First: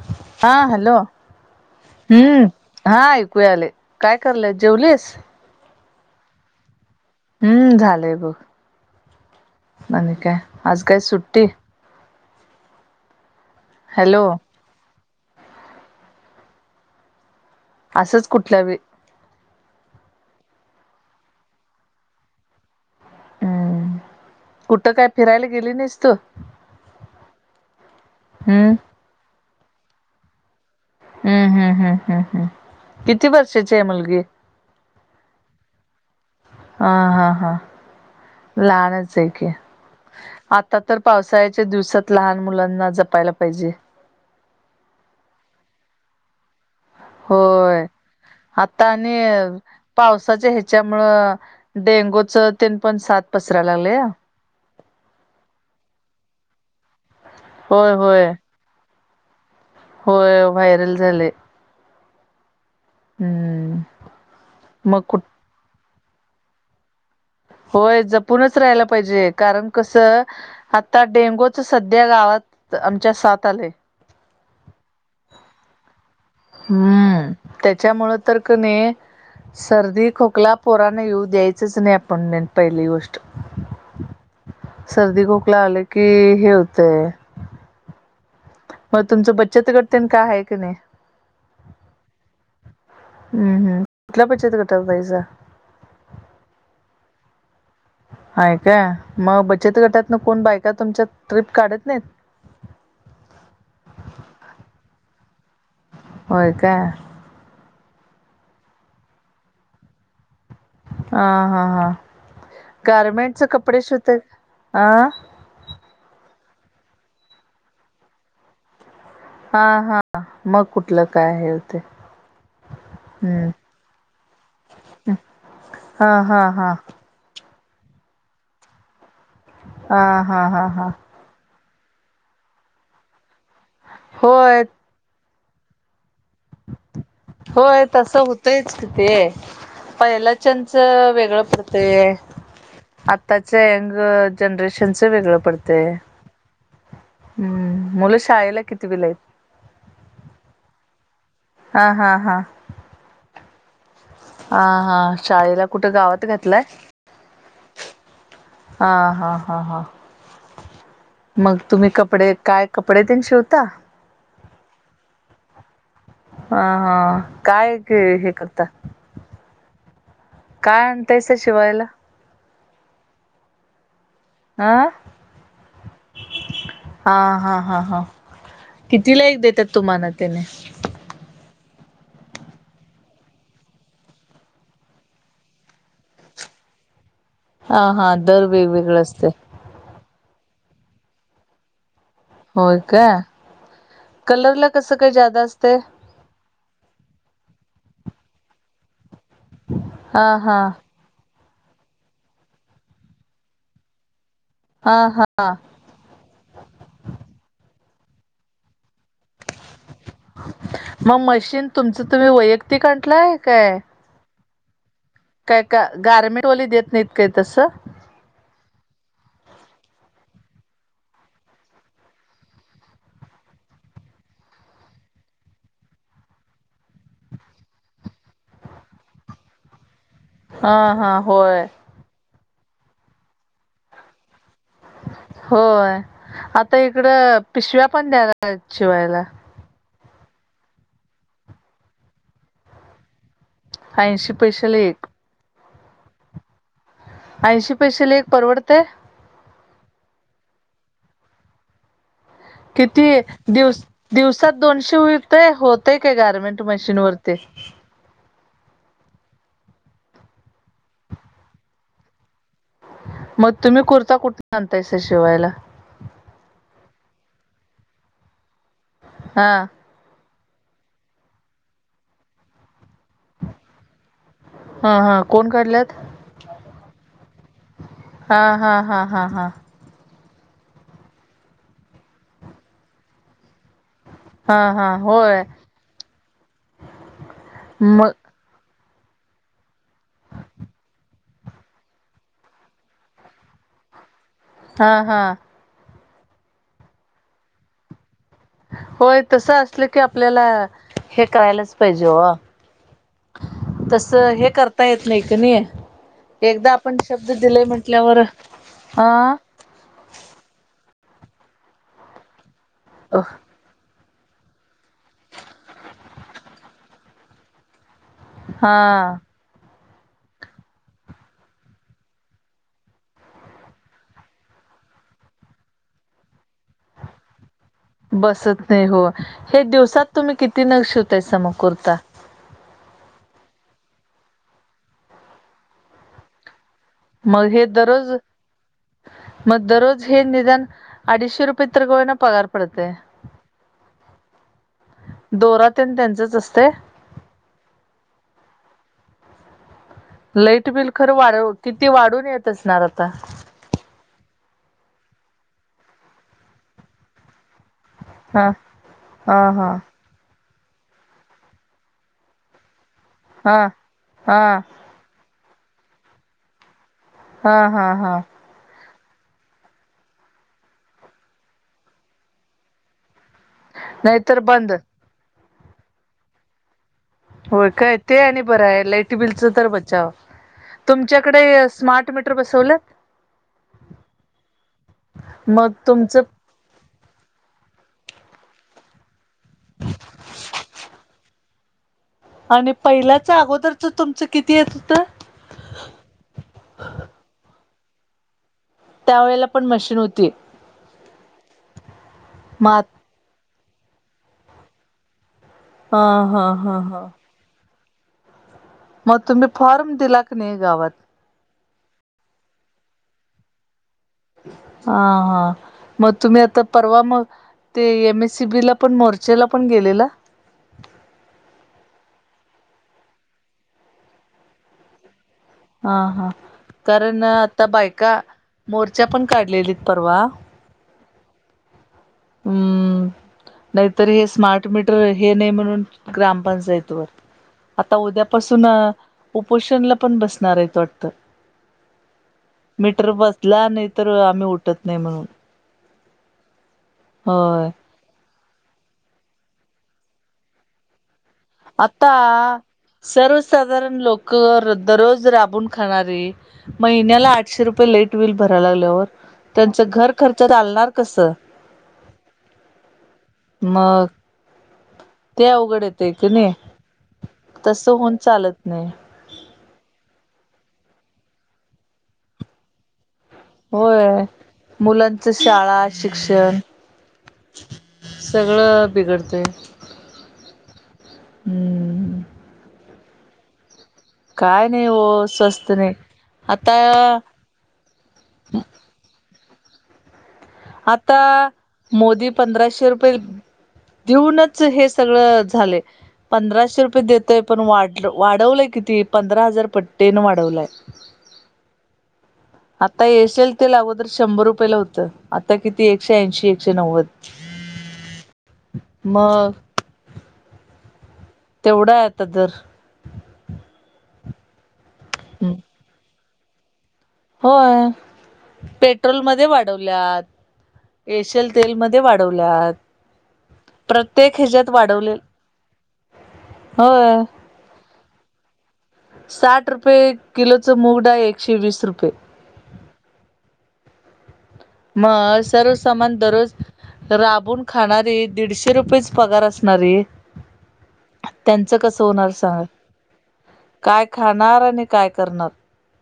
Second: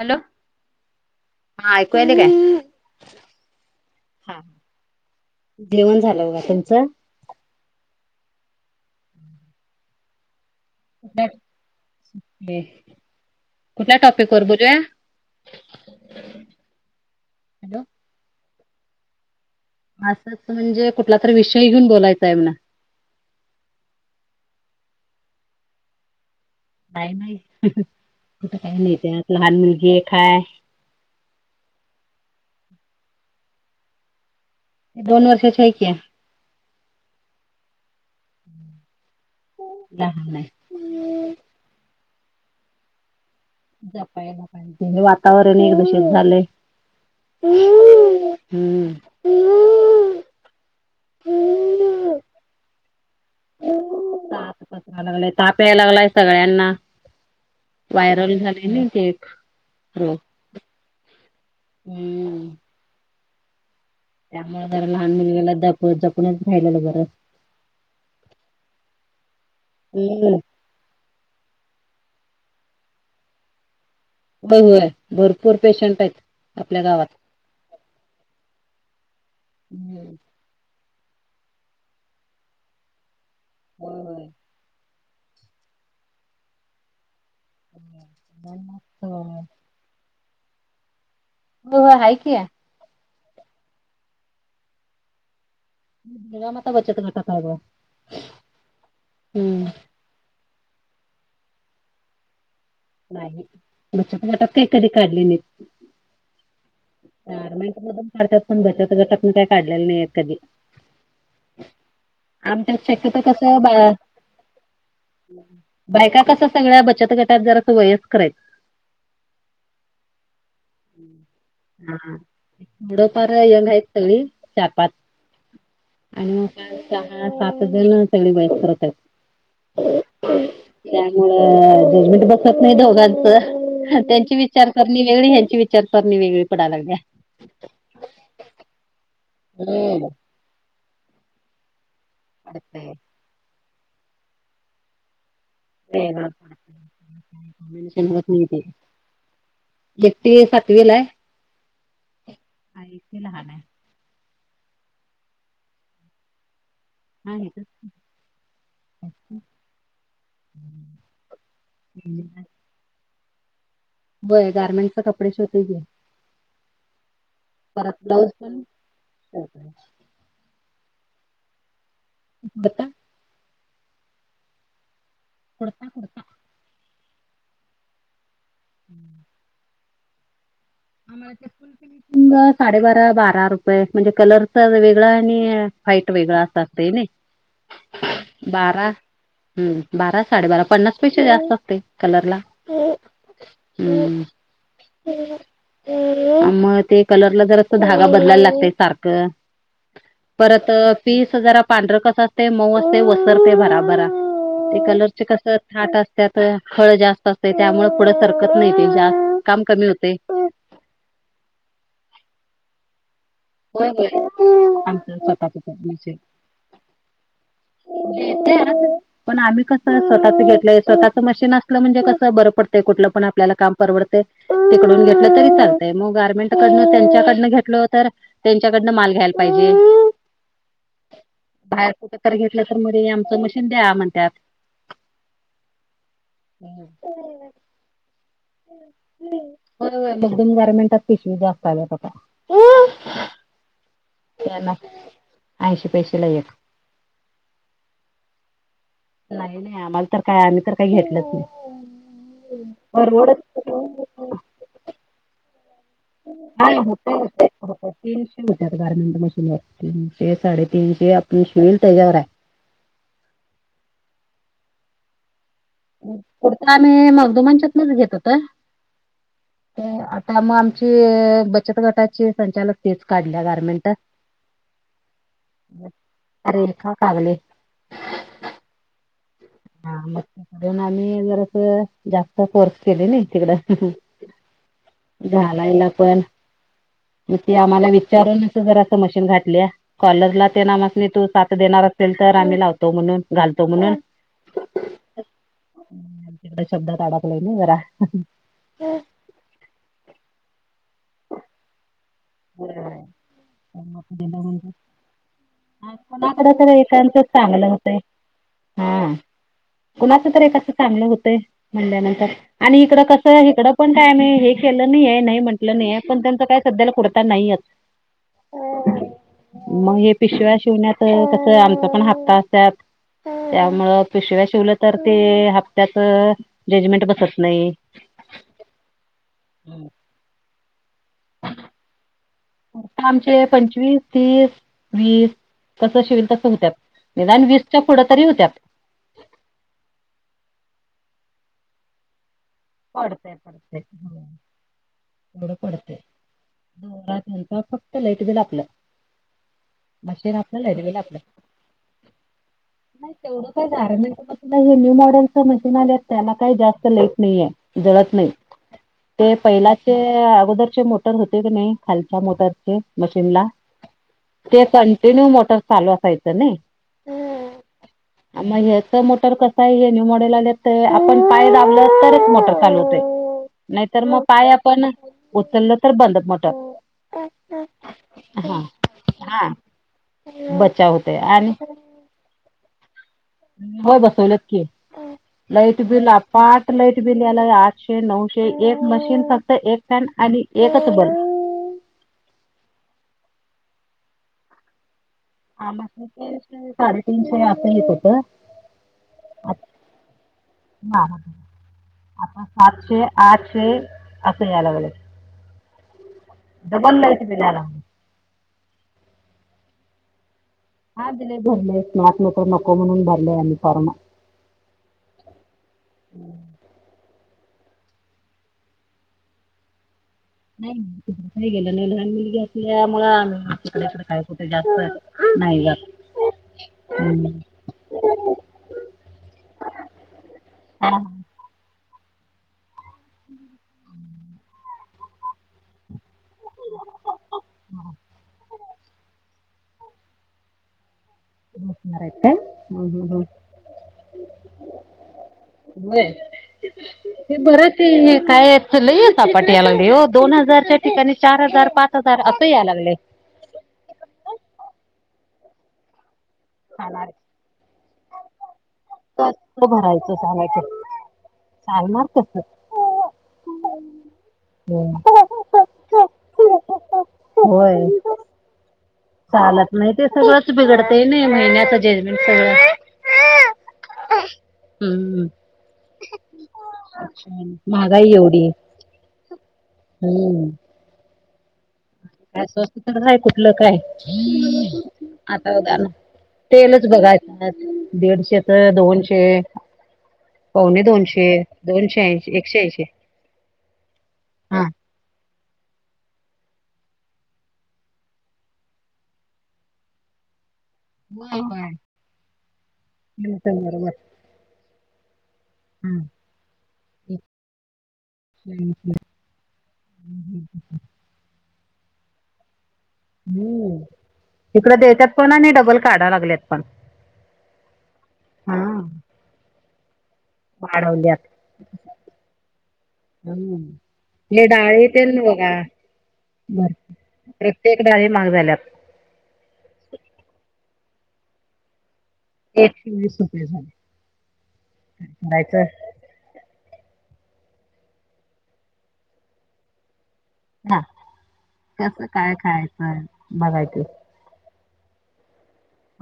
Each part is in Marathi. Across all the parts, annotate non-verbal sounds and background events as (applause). हॅलो हा हॅलो. हा ऐकू यायले काय हम्म हा ऐकूया आले. काय करलय जेवलेस? जेवण झालं बघा तुमचं? हम्म झालंय बघ. आणि काय? आज काय सुट्टी? कुठल्या हॅलो टॉपिक वर बोलूया! हॅलो असंच कुठल्या. असंच म्हणजे कुठला तर विषय घेऊन बोलायचा आहे म्हणा! हम्म. कुठं काय फिरायला गेली नाहीस तु? नाही नाही कुठ हम्म काही नाही त्यात लहान मुलगी एक हाय. हम्म हम्म हम्म हम्म हम्म किती वर्षाची आहे मुलगी? दोन वर्षाची हाय की. हा हा हां. लहानचे की लहान आहे आत आता तर पावसाळ्याच्या दिवसात लहान मुलांना जपायला पाहिजे. जपायला पाहिजे. हे वातावरण एक दूषित झालंय. होय आता हम्म आणि पावसाच्या ह्याच्यामुळं डेंगूच तीन पॉन सात पसरा लागले. गय ताप यायला लागलाय सगळ्यांना. होय होय व्हायरल झालेय ना केक. होय व्हायरल झाले. हम्. (inaudible) त्यामुळे जरा मग लहान कुठ मुलगाला ज जपणच रायलेलं बरं. होय जपूनच राहाला पाहिजे कारण कसं आ हम्म आता डेंगूच सध्या गावात आमच्या सात आलंय. हो होय भरपूर पेशंट आहेत. आपल्या गावात. हम्म त्याच्यामुळ तर क नाही हम्म सर्दी, खोकला. पुराण य्यू द्यायचंच नाही आपण पहिली गोष्ट. होय. सर्दी खोकला आले की हे होतय. ह (inaudible) मग तुमचं बच्चत गट तेन का आहे की नाही? हो हो आहे कीया. हम्म हम् कुठल्या बचत गटात ऐसा? जिजामात बचत गटात हाय बघा. हाय काय, मग बचत गटात ना कोण बायका तुमच्या ट्रिप काढत नाहीत? नाही. बचत गटात काही कधी काढले नाही. होय का? चार मनटून काढतात. पण बचात गटात काही काढलेले नाहीत कधी. ह हा हा आमच्यात शक्यतो गारमेंटचे कसं बा कपडे शिते अं? बायका कस सगळ्या बचत गटात जरास वयस्कर येत. हा हा मग कुठलं काय हे होते हं हा थोडं फार हम्म यंग हायत. तरी चार पाच हा हा आणि हा त्यामुळ सात जरी सगळी वयस्करच हायत. आ हा हा हा व्हय जजमेंट बसत नाय घराच त्याचे होय विचार कर नी वेगळी ह्यांची विचार सरणी वेगळी पडाय लागलीये. होय तसं होतइच की ते हम्म पहिलाच्यांच वेगळं पडतय. पडतंय. आत्ताच्या यंग जनरेशनचं वेगळं पड ते वेगळं पडतंय. हम्म कॉम्बिनेशन मुलं शाळेला कितीवीला येत? एक ती सातवीला हाय हा हा हा हाय एक ती लहान हाय. आ हा शाळेला कुठ गावात घातलाय? हा हा हा हा हा. मग तुम्ही कपडे काय कपडे तेनं शिवता? व्हय गार्मेंट च कपडे शिवते की हा हा काय परत के ब्लाऊज हे पण करता? (unintelligible) काय आणतायसा शिवायला? बता आ कुडता कुडता हा हा हा हा कितीला एक देतात तुम्हाला त्याने आम्हाला त्यातुन मं साडेबारा बारा रुपये म्हणजे कलरचा वेगळा आणि व्हाईट वेगळा असा लय नाई हा हा दर बारा वेगवेगळं असते हम् बारा साडेबारा पन्नास पेक्षा जास्त असतय कलरला होय का कलरला कसं काय जादा असतय. अ म ते कलरला जरास धागा बदलायला लागतय सारखं हा हा परत पीस जरा पांढरं कस असतय मऊ असतय वसरतय भराभरा ते हा कलरचे कस हा थाट अस त्यातखळ जास्त असतय त्यामुळ पुढं सरकत नाय ते जास्त काम कमी होतय. म मशीन तुमच तुम्ही वैयक्तिक आणतलाय काय? आमच स्व काय का गार्मेंटवाले देत नाहीत काय तसं देत्यात पण आम्ही कसं स्वतःच घेतलंय स्वतःच मशीन असलं म्हणजे कसं बरं पडतय कुठलं पण आपल्याला काम परवडते. तिकडून घेतलं तरी चालतय मग गार्मेंट कडनं त्यांच्याकडनं घेतल तर त्यांच्याकडनं माल घ्यायल पाहिजे. हां हां होय. बाहेर कुठं तरी घेतलं तर मधे आमचं मशीन द्या म्हणत्यात होय आता हम्म. इकडं पिशव्या पण द्यायला (inaudible) शिवायला. बरोबर नवीन गारमेंटात पिशवी जास्त आल्यात आता ऐंशी त्यांना पैशाला एक ऐंशी पैशाला एक ऐंशी पैशाला एक परवडतय? नाही नाय आम्हाला तर काय आम्ही तर काय घेतल्यात नाय. किती दिव दिवसात दोनशे होईल ते होतय काय गारमेंट. मशीन होतंय वरती. होतंय होतंय तीनशे होतात गार्मेंट मशीनवर. तीनशे साडेतीनशे आपण शिवू त्याच्यावर आहे. मग तुम्ही कुर्ता कुठून आणतायसा. शिवायला. कुर्ता आम्ही. मगदुमांच्यातून घेत होत. हां. आता मग आमची. बचत गटाचे संचालक. तिच काढल्या गारमेंट. हा हा कोण काढल्यात रेखा कागले. हा, हा, हा, हा, हा. हा म तेन आम्ही जरस. जास्त फोर्स केली नाही तिकड. हा हा होय घालायला पण. म ते आम्हाला मग विचारून घरांच मशीन घातल् या. कॉलरला ते आम्हासनी तू साथ देणार असेल तर. आम्ही लावतो म्हणून. घालतो म्हणून. हा. हा. शब्दात अडकलाय ना. जरा. होय तस असलं की, आपल्याला हे करायलाच पाहिजे ओ. हला ते हे बघून घेऊ. करता नाही येत त नाही ये. कोणाकड तर, एकचच चांगलं होतय. म्हटल्यावर हा. कुणाचं तरी एकाचं चांगलं होतय म्हणल्यानंतर. आणि इकडं कसं आहे. इकडं पण काय आम्ही हे केलं नाहीये. नाही म्हटलं नाहीेये. पण त्यांच काय. सध्याला कुरता नाहीयेत. हा. मग हे पिशव्या शिवण्यात तस. आमचा पण हप्ता असत्यात. त्यामुळं पिशव्या शिवल्या तर. ते हप्त्याच जजमेंट बसत नाही. बसत नाही. हो. ते दिवसात तुम्ही किती नग शिवतायसा. मग कुर्ता. आता आमचे पंचवीस, तीस, वीस. तस शिवील तसं होत्यात. निदान मग हे वीसच्या पुढं दररोज तरी होत्यात. मग दररोज हे निदान. अडीचशे रुपये तरी का होईना पगार पडतय. पडतेय पडतेय. तेवड दोरा तेन पडते. त्यांचंच असतय. फक्त लाईट बिल आपलं. मशीन आपलं लाईट बिल खरं आपलं. वाढ, किती वाढून येत असणार आता. गर्मेंट मध्ये हे न्यू मॉडेलच मशीन आले. त्याला काही जास्त लाईट नाहीये. जळत नाही. हा ते हा हा पहिलाचे अगोदरचे मोटर होते का नाही. खालच्या मोटरचे. मशीनला. हा हा ते कंटिन्यू मोटर चालू असायचं ना. हा, हा, हा. मग ह्याच मोटर कसाये. हे न्यू मॉडेल आले तर आपण पाय दाबलं तरच मोटर चालु होतय. नाहीतर मग पाय आपण उचललं तर. बंद मोटर. होय काय. ते आणि हा बराय. लाईट बिलच हा तर बचाव. बचाव होतय आणि तुमच्याकडे स्मार्ट म मीटर बसवलं. होय बसवलत की. मग लाईट बिल तुमचं आता लाईट बिल यायलय. आठशे, नऊशे. एक मशीन फक्त. एक फॅन आणि एकच बल्ब. आणि पहिल्याच अगोदरच तुमचं किती येतं होत. हा म ते. साडेतीनशे अस येत होत. त्यावेेळेला हा. पण मशीन होती. ता म आ सातशे आठशे असं यायला लागलय. ह, ह, ह, ह. झाला. मग तुम्ही फॉर्म दिला की नाही गावात. हा दिलय. भरलेय स्मार्ट मीटर नको म्हणून. भरलय आम्ही फॉर्म. हा हा. मग तुम्ही आता परवा मग ते एम एस सी बीला पण मोर्चेला पण गेलेला. नाही त काही गेलं नाही लहान मुलगी असल्यामुळे आ्ही तिकडेस काय कुठं जास्त हा नाही. जात हा हा कारण हम्म. आता बायका मोर्च्या पण काढलेलीत परवा हां. हम्म नाहीतर हे स्मार्ट मीटर हे नाही म्हणून ग्रामपंचायतीवर आता उद्यापासून उपोषणला पण बसणार आहेत वाटतं. बसणार आहेत काय हम्म, मीटर हम्म, हम्म. बसला नाही तरर आम्ही उठत नाही म्हणून ब हे होय बरच आहे काय? ल सपाटी या लागली हो दोन हजारच्या ठिकाणी चार हजार पाच हजार असं या लागले. साधारण लोक दररोज राबून खाणारे सालार महिन्याला आठशे रुपये लेट बिल भरायला लागल्यावर कसं त्यांचं घर खर्च चालणार कसं चाल नार कस मग हम्म. ते अवघड येते. कुणी नाही होय तस होऊन चालत नाही. चालत नाही ते सगळंच बिघडतं नाही महिन्याच जजमेंट सगळं. होय हम्म. मुलांच शाळा शिक्षण महागाई एवढी सगळं बिघडतय हम्म. हम्म. स्वस्त काय कुठलं काय काय नाही हो स्वस्त आता नाही तेलच आता बघायचं दीडशे तर दोनशे पावणे आता दोनशे दोनशे मोदी ऐंशी एकशे ऐंशी पंधराशे रुपये देऊनच हा हे सगळ झाले. पंधराशे रुपये देतोय पण वाढ वाढवलंय किती पंधरा हजार पट्टेन वाढवलाय. हो होय. आता ये असेल एकदम ते बरोबर अगोदर शंभर रुपयाेला होतं. आता किती हा एकशे ऐंशी एकशे नव्वद एकशे ऐंशी मग तेवढा आहेता तरर हम्म तिकड द्यायच्याात पण आणि डबल काढा लागल्यात पण. होय हा पेट्रोल मध्ये वाढवल्यात वाढवल्यात येशल तेल मध्ये वाढवल्या हम् म डाळीेतेल बघा भर हो. प्रत्येक डाळी माग झाल्यात साठ रुपये किलोचं मुगडाळ एकशे वीस रुपये. एकशे वीस रुपये झाले. मग करायचं सर्व सामान दररोज राबून खाणारी दीडशे रुपयेच पगार असणारी हा त्यांचं कसं होणार काय सांगत खायचं बघायचं काय? खाणार आणि काय करणार?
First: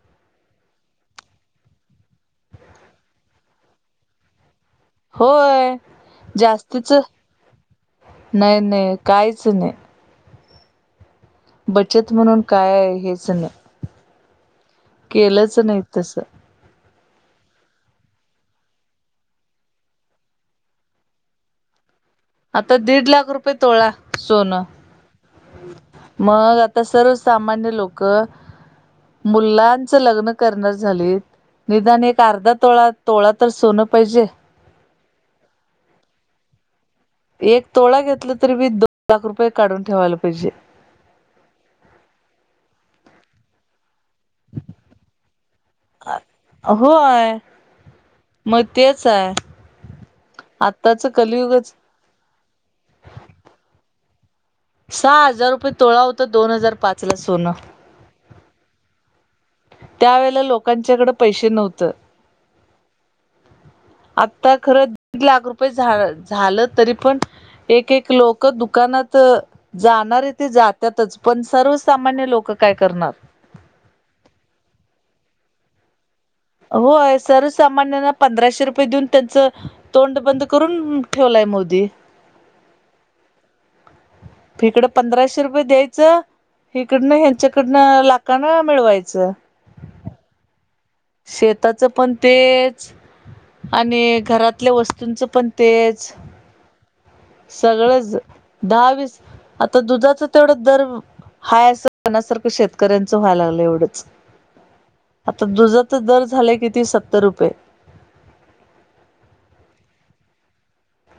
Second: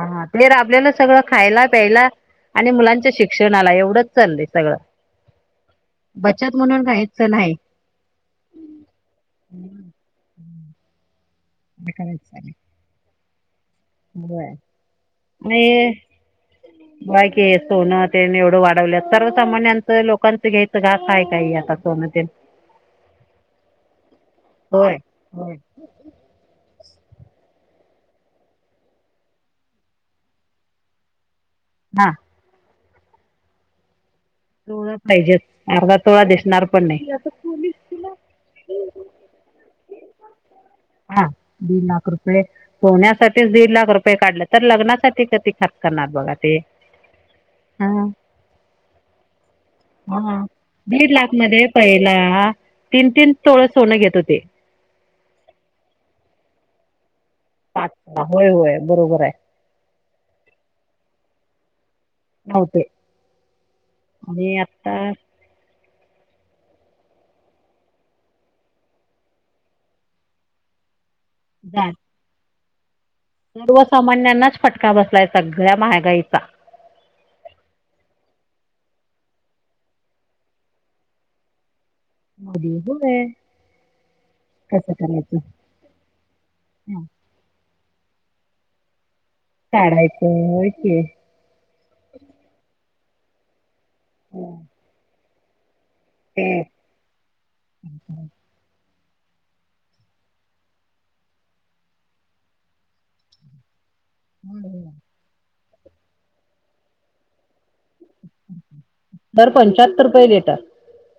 हा राबलेलं सगळं खायला प्यायला आणि मुलांच्या शिक्षणाला एवढंच चालय सगळं. होय बचत म्हणून जास्तीच काहीच नाही नही नही काहीच नाही. हम्म. बचत म्हणून काय आहे हेच नाही बर केलंच नाही तस ह (inaudible) बाय कि सोनं तेन एवढं वाढवल्यात सर्वसामान्यांच लोकांच घयचं घास आहे काय हे आता सोनं ते आता दीड लाख रुपये तोळा सोनं होय होय मंग आतां सर्व सामान्यं लोकं मुलांचं लग्नं करणारं झालीतं निदांन हा एक अर्धा तोळां तोळां तरं सोनं पाहिजे. तोळा चं पाहिजेतं अर्धा तोळां दिसणारं पणं नाहीं. एक तोळां घेतलं तरी मी पांच लाख रुपये काढूंन ठेवायंला पाहिजे. हां दीड लाखं रुपये पोहण्यांसाठीचं दीड लाखं रुपये. रे काढलं तरं लग्नांसाठी कधीं खर्च करणारं बघा ते हं मंग ‌तेचं आयं. हां दीड लाखं मध्यें पहिलां तीनं तीनं सोळं सोनं घेतं होतें. सहां हजारं रुपये तोळां होत दोन हजांर पांच लां सोनं. अच्छा होयं होयं बरोबर आहे. त्यांवेळेलां लोकांच्यांकडं पैसे नव्हतं. हो ते, आतां खरं दीड लांख रुपये झा झालं तरी पणं एक एक लोकं दुकानांत जाणांरे ते जातं त्यांतचं पणं सर्वसामान्यं लोकं कायं करणारं सर्वसामान्यांनाचं फटकां बसवांईचां सगळ्यां महागांईचां होयं सर्वसामान्यांना पंधराशे रुपये देऊंन त्यांचं तोंड बंद करूंन ठेवलायं मोदीं म्हणजे काय (unintelligible) ईकडं पंधराशे रुपये द्यायचं, हा, ईकडनं ह्यांच्याकडनं लाखांन मिळवां. यचं. काढायचं व्हंय कीं शेताचं पणं तेचं आणि घरातल्यां वस्तूंचं पणं तेचं हम्मं सगळंच दहां वीस आतां दुधांचा तेवढां दरं हांय असंण्यांसारखं शेतकऱ्यांचं व्हांयलां लागलंय एवढंच आतां दुधांचा दरं झालायं आहे किं सत्तर रुपये. तर पंच्याहत्तर रुपये देतांत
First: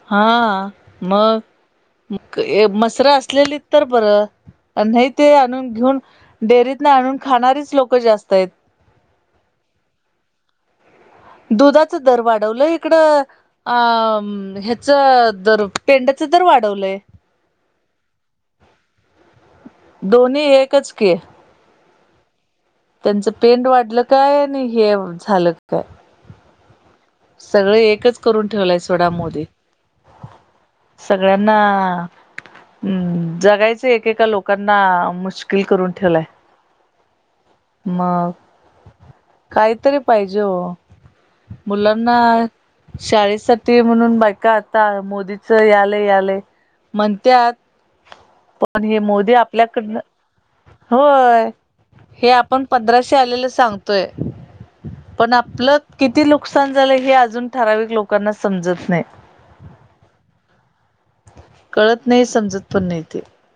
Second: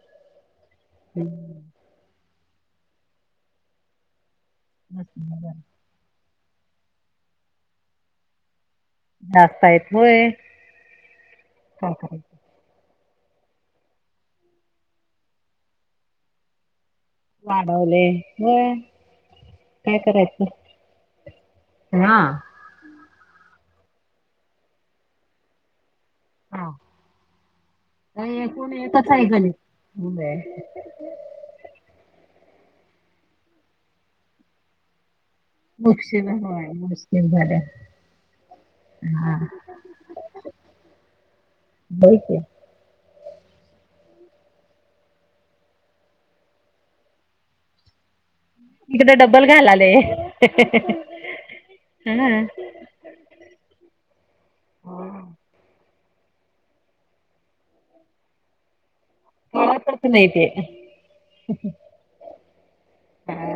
हां मंग मसरं असलेली तरं बरं. नाहीं ते आंणून घेऊनं डेअरीतं नं आंणून खांणारीचं लोकं जास्तं आहेत. डास्तां आयेतं होयं. दुधांचा दरं वाढतं वाढवलं इकडं अं ह्यांचं दरं पेंड्यांच दरं वाढवलंय. वाढवलयं व्हंय कायं दोन्ही करायचं एकच की हां त्यांचं पेंड वाढलं कायं? आणि हे झालं कायं हंम सगळें एकचं करूंन ठेवलंय सोंडा एकच आहे मोदींन. गणित होय सगळ्यांना जगायचं एकेकां लोकांना मुश कीलं करूंन मुश्किल ठेवलायं. होय मुश्किल झालं मंग हा कांहीतरी पाहिजे हो होय मुलांना. की शाळेसांठी म्हणूंन बायकां आतां मोदींचं हे यालंय यां आलयं म्हणत्यांत पनं पणं हे इकडे मोदीं डब्बल घालाले आपल्याकडं नं होय हा हे आपणं पंधराशे आलेलं सांगतोयं पणं आपलं किती लोकं नुकसांन झालं हे अजूंन ठराविक लोकांनां समजतं नाहीं. कळतच नाही ते कळतं नाहीं, समजतं पणं नाहीं ते. हा